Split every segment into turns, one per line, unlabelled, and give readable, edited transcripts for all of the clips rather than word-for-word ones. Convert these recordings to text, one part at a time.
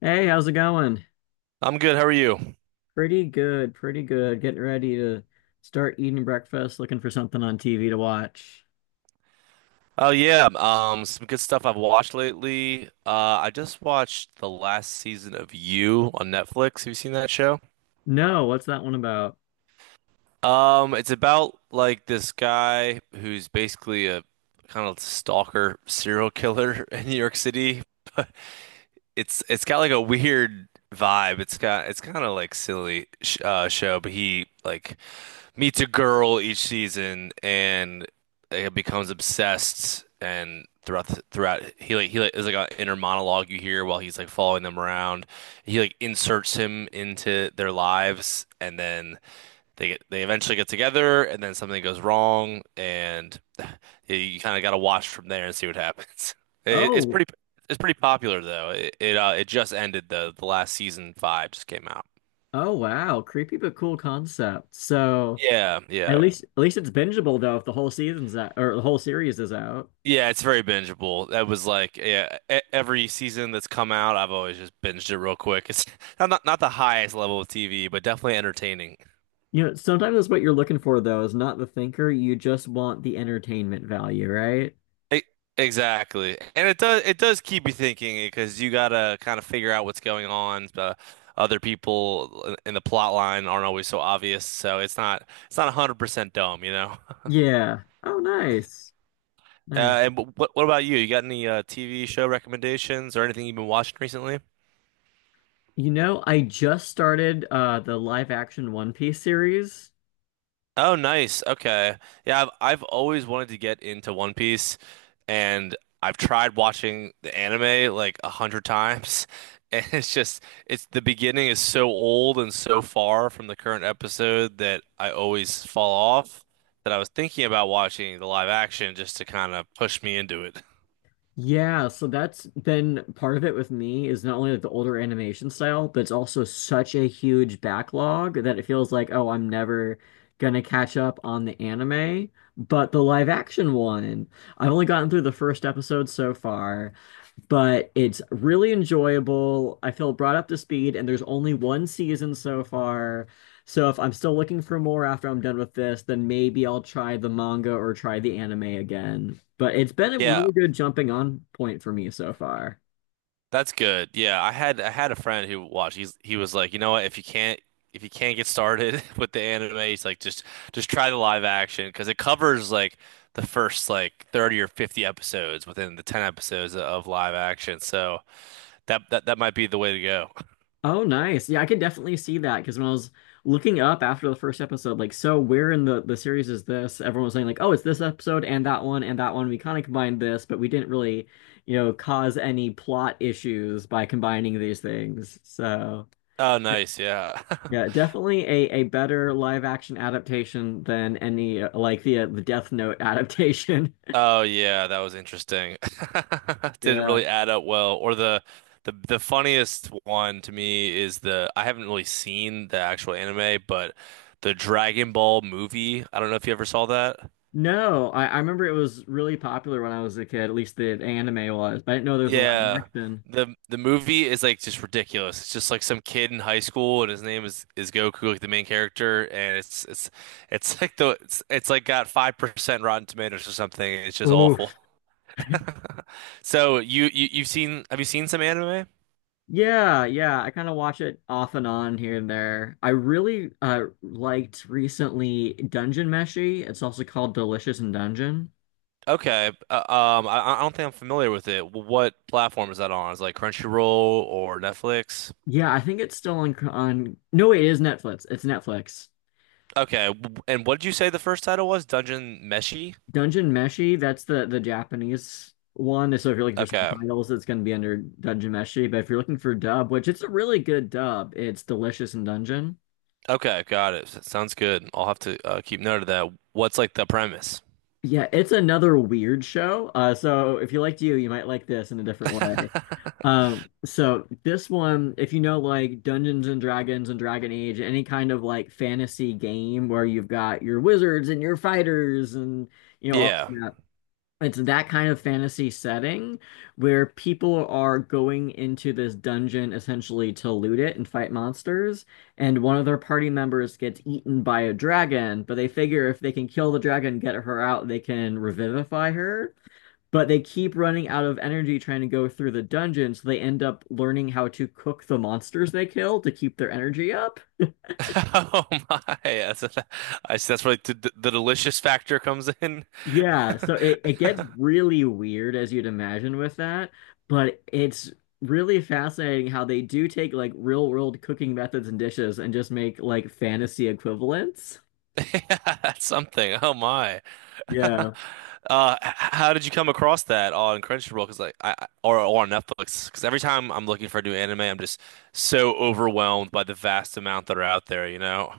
Hey, how's it going?
I'm good. How are you?
Pretty good, pretty good. Getting ready to start eating breakfast, looking for something on TV to watch.
Oh yeah, some good stuff I've watched lately. I just watched the last season of You on Netflix. Have you seen that show?
No, what's that one about?
It's about like this guy who's basically a kind of stalker serial killer in New York City. It's got like a weird vibe. It's kind of like silly sh show, but he like meets a girl each season and becomes obsessed and throughout he like there's like an inner monologue you hear while he's like following them around. He like inserts him into their lives and then they eventually get together, and then something goes wrong and you kind of got to watch from there and see what happens. It's
Oh,
pretty it's pretty popular though. It just ended though. The last season five just came out.
oh wow, creepy but cool concept. So
Yeah,
at
yeah.
least at least it's bingeable though if the whole season's out or the whole series is out.
Yeah, it's very bingeable. That was like yeah, every season that's come out, I've always just binged it real quick. It's not the highest level of TV, but definitely entertaining.
You know, sometimes that's what you're looking for though, is not the thinker. You just want the entertainment value, right?
E- exactly, and it does keep you thinking because you gotta kind of figure out what's going on. The other people in the plot line aren't always so obvious, so it's not 100% dumb, you know.
Yeah. Oh, nice. Nice.
And what what about you? You got any TV show recommendations or anything you've been watching recently?
You know, I just started the live action One Piece series.
Oh, nice. Okay. Yeah, I've always wanted to get into One Piece, and I've tried watching the anime like a hundred times, and it's just it's the beginning is so old and so far from the current episode that I always fall off, that I was thinking about watching the live action just to kind of push me into it.
Yeah, so that's been part of it with me is not only like the older animation style, but it's also such a huge backlog that it feels like, oh, I'm never gonna catch up on the anime. But the live action one, I've only gotten through the first episode so far but it's really enjoyable. I feel brought up to speed, and there's only one season so far. So if I'm still looking for more after I'm done with this, then maybe I'll try the manga or try the anime again. But it's been a
Yeah,
really good jumping on point for me so far.
that's good. Yeah, I had a friend who watched. He was like, you know what? If you can't get started with the anime, he's like just try the live action because it covers like the first like 30 or 50 episodes within the 10 episodes of live action. So that might be the way to go.
Oh, nice. Yeah, I could definitely see that because when I was looking up after the first episode, like, so where in the series is this? Everyone was saying like, oh, it's this episode and that one and that one. We kind of combined this, but we didn't really, cause any plot issues by combining these things. So
Oh, nice. Yeah.
yeah, definitely a better live action adaptation than any like the Death Note adaptation.
Oh yeah, that was interesting. Didn't
Yeah.
really add up well. Or the the funniest one to me is the I haven't really seen the actual anime, but the Dragon Ball movie. I don't know if you ever saw that.
No, I remember it was really popular when I was a kid. At least the anime was, but I didn't know there was a live
Yeah.
action.
The movie is like just ridiculous. It's just like some kid in high school and his name is Goku, like the main character, and it's like it's like got 5% Rotten Tomatoes or something. It's just awful.
Oof.
So you've seen have you seen some anime?
Yeah, yeah, I kind of watch it off and on here and there. I really liked recently Dungeon Meshi. It's also called Delicious in Dungeon.
Okay. I, don't think I'm familiar with it. What platform is that on? Is it like Crunchyroll or Netflix?
Yeah, I think it's still on No, wait, it is Netflix. It's Netflix.
Okay. And what did you say the first title was? Dungeon Meshi?
Dungeon Meshi, that's the Japanese one. So if you're looking for
Okay.
subtitles, it's going to be under Dungeon Meshi, but if you're looking for dub, which it's a really good dub, it's Delicious in Dungeon.
Okay, got it. Sounds good. I'll have to keep note of that. What's like the premise?
Yeah, it's another weird show. So if you liked you, you might like this in a different way. So this one, if you know like Dungeons and Dragons and Dragon Age, any kind of like fantasy game where you've got your wizards and your fighters and you know all
Yeah.
that, it's that kind of fantasy setting where people are going into this dungeon essentially to loot it and fight monsters, and one of their party members gets eaten by a dragon, but they figure if they can kill the dragon, get her out, they can revivify her but they keep running out of energy trying to go through the dungeon, so they end up learning how to cook the monsters they kill to keep their energy up.
Oh my. That's, I see that's where like, the delicious factor comes in.
Yeah, so it gets really weird as you'd imagine with that, but it's really fascinating how they do take like real world cooking methods and dishes and just make like fantasy equivalents.
Yeah, that's something. Oh my.
Yeah.
How did you come across that on Crunchyroll? Because like or on Netflix? Because every time I'm looking for a new anime, I'm just so overwhelmed by the vast amount that are out there. You know?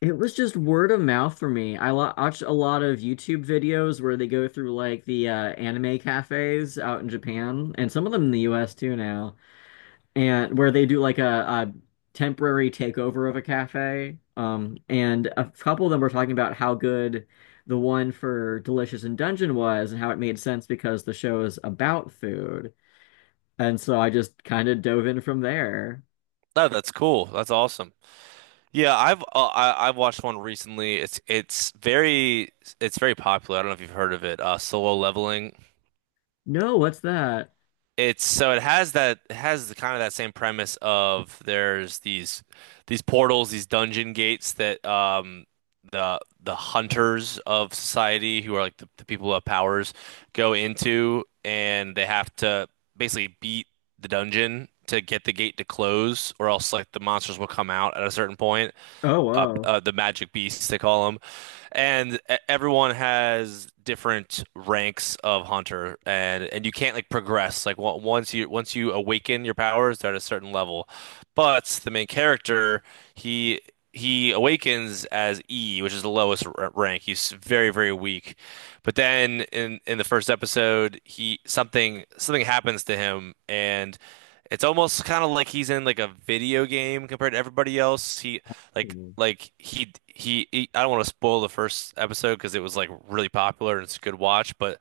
It was just word of mouth for me. I watched a lot of YouTube videos where they go through like the anime cafes out in Japan and some of them in the US too now and where they do like a temporary takeover of a cafe. And a couple of them were talking about how good the one for Delicious in Dungeon was and how it made sense because the show is about food. And so I just kind of dove in from there.
No, that's cool. That's awesome. Yeah, I've I've watched one recently. It's very popular. I don't know if you've heard of it. Solo Leveling.
No, what's that?
It's so it has the kind of that same premise of there's these portals, these dungeon gates that the hunters of society who are like the people who have powers go into, and they have to basically beat the dungeon to get the gate to close, or else like the monsters will come out at a certain point
Oh, whoa.
the magic beasts they call them, and everyone has different ranks of hunter, and you can't like progress like once you awaken your powers, they're at a certain level, but the main character he. He awakens as E, which is the lowest r rank. He's very, very weak. But then in the first episode, he something happens to him, and it's almost kind of like he's in like a video game compared to everybody else. He
Mhm.
I don't want to spoil the first episode because it was like really popular and it's a good watch,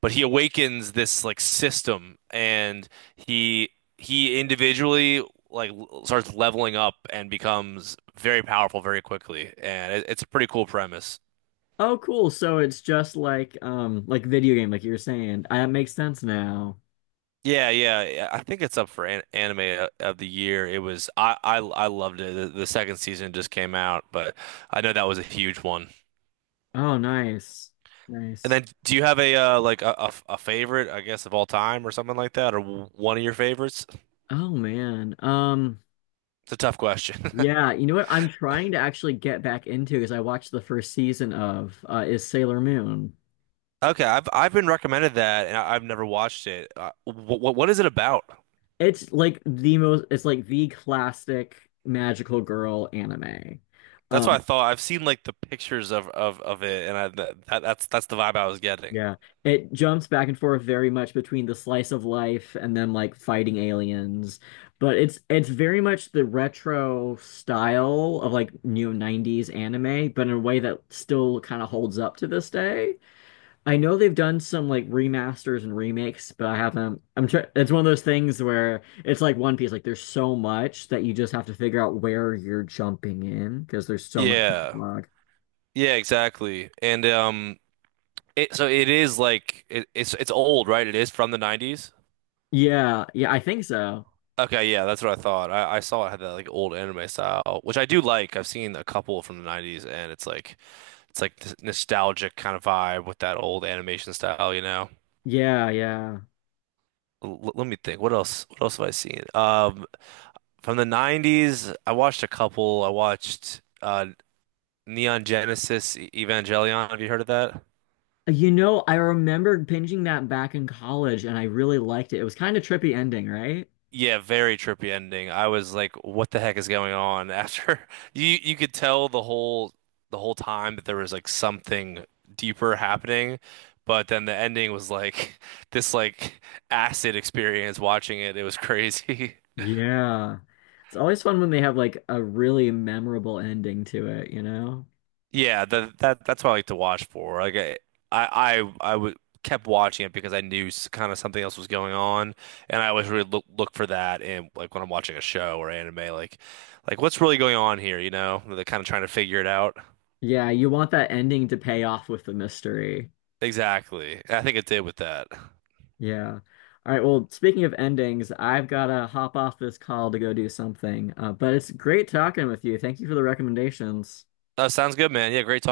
but he awakens this like system, and he he individually starts leveling up and becomes very powerful very quickly, and it's a pretty cool premise.
Oh, cool. So it's just like video game, like you were saying. That makes sense now.
Yeah, yeah, yeah, I think it's up for an anime of the year. It was I loved it. The second season just came out, but I know that was a huge one.
Oh, nice.
And
Nice.
then, do you have a like a favorite, I guess, of all time or something like that, or one of your favorites?
Oh man.
It's a tough question.
Yeah, you know what? I'm trying to actually get back into because I watched the first season of is Sailor Moon.
Okay, I've been recommended that, and I've never watched it. What is it about?
It's like the most. It's like the classic magical girl anime.
That's what
Um,
I thought. I've seen like the pictures of it, and I th that, that's the vibe I was getting.
yeah, it jumps back and forth very much between the slice of life and them like fighting aliens, but it's very much the retro style of like new 90s anime, but in a way that still kind of holds up to this day. I know they've done some like remasters and remakes, but I haven't. I'm trying. It's one of those things where it's like One Piece. Like there's so much that you just have to figure out where you're jumping in because there's so much
Yeah,
backlog.
yeah, exactly. And it so it is like it's old, right? It is from the '90s.
Yeah, yeah, I think so.
Okay, yeah, that's what I thought. I saw it had that like old anime style, which I do like. I've seen a couple from the 90s, and it's like this nostalgic kind of vibe with that old animation style, you know.
Yeah, yeah.
L Let me think. What else? What else have I seen? From the 90s, I watched a couple. I watched Neon Genesis Evangelion. Have you heard of that?
You know, I remembered binging that back in college, and I really liked it. It was kind of trippy ending, right?
Yeah, very trippy ending. I was like, what the heck is going on after you could tell the whole time that there was like something deeper happening, but then the ending was like this like acid experience watching it. It was crazy.
Yeah. It's always fun when they have like a really memorable ending to it, you know?
Yeah, that that's what I like to watch for. Like I would kept watching it because I knew kind of something else was going on, and I always really look for that. And like when I'm watching a show or anime, like what's really going on here, you know? They're kind of trying to figure it out.
Yeah, you want that ending to pay off with the mystery.
Exactly. I think it did with that.
Yeah. All right. Well, speaking of endings, I've got to hop off this call to go do something. But it's great talking with you. Thank you for the recommendations.
Oh, sounds good, man. Yeah, great talk.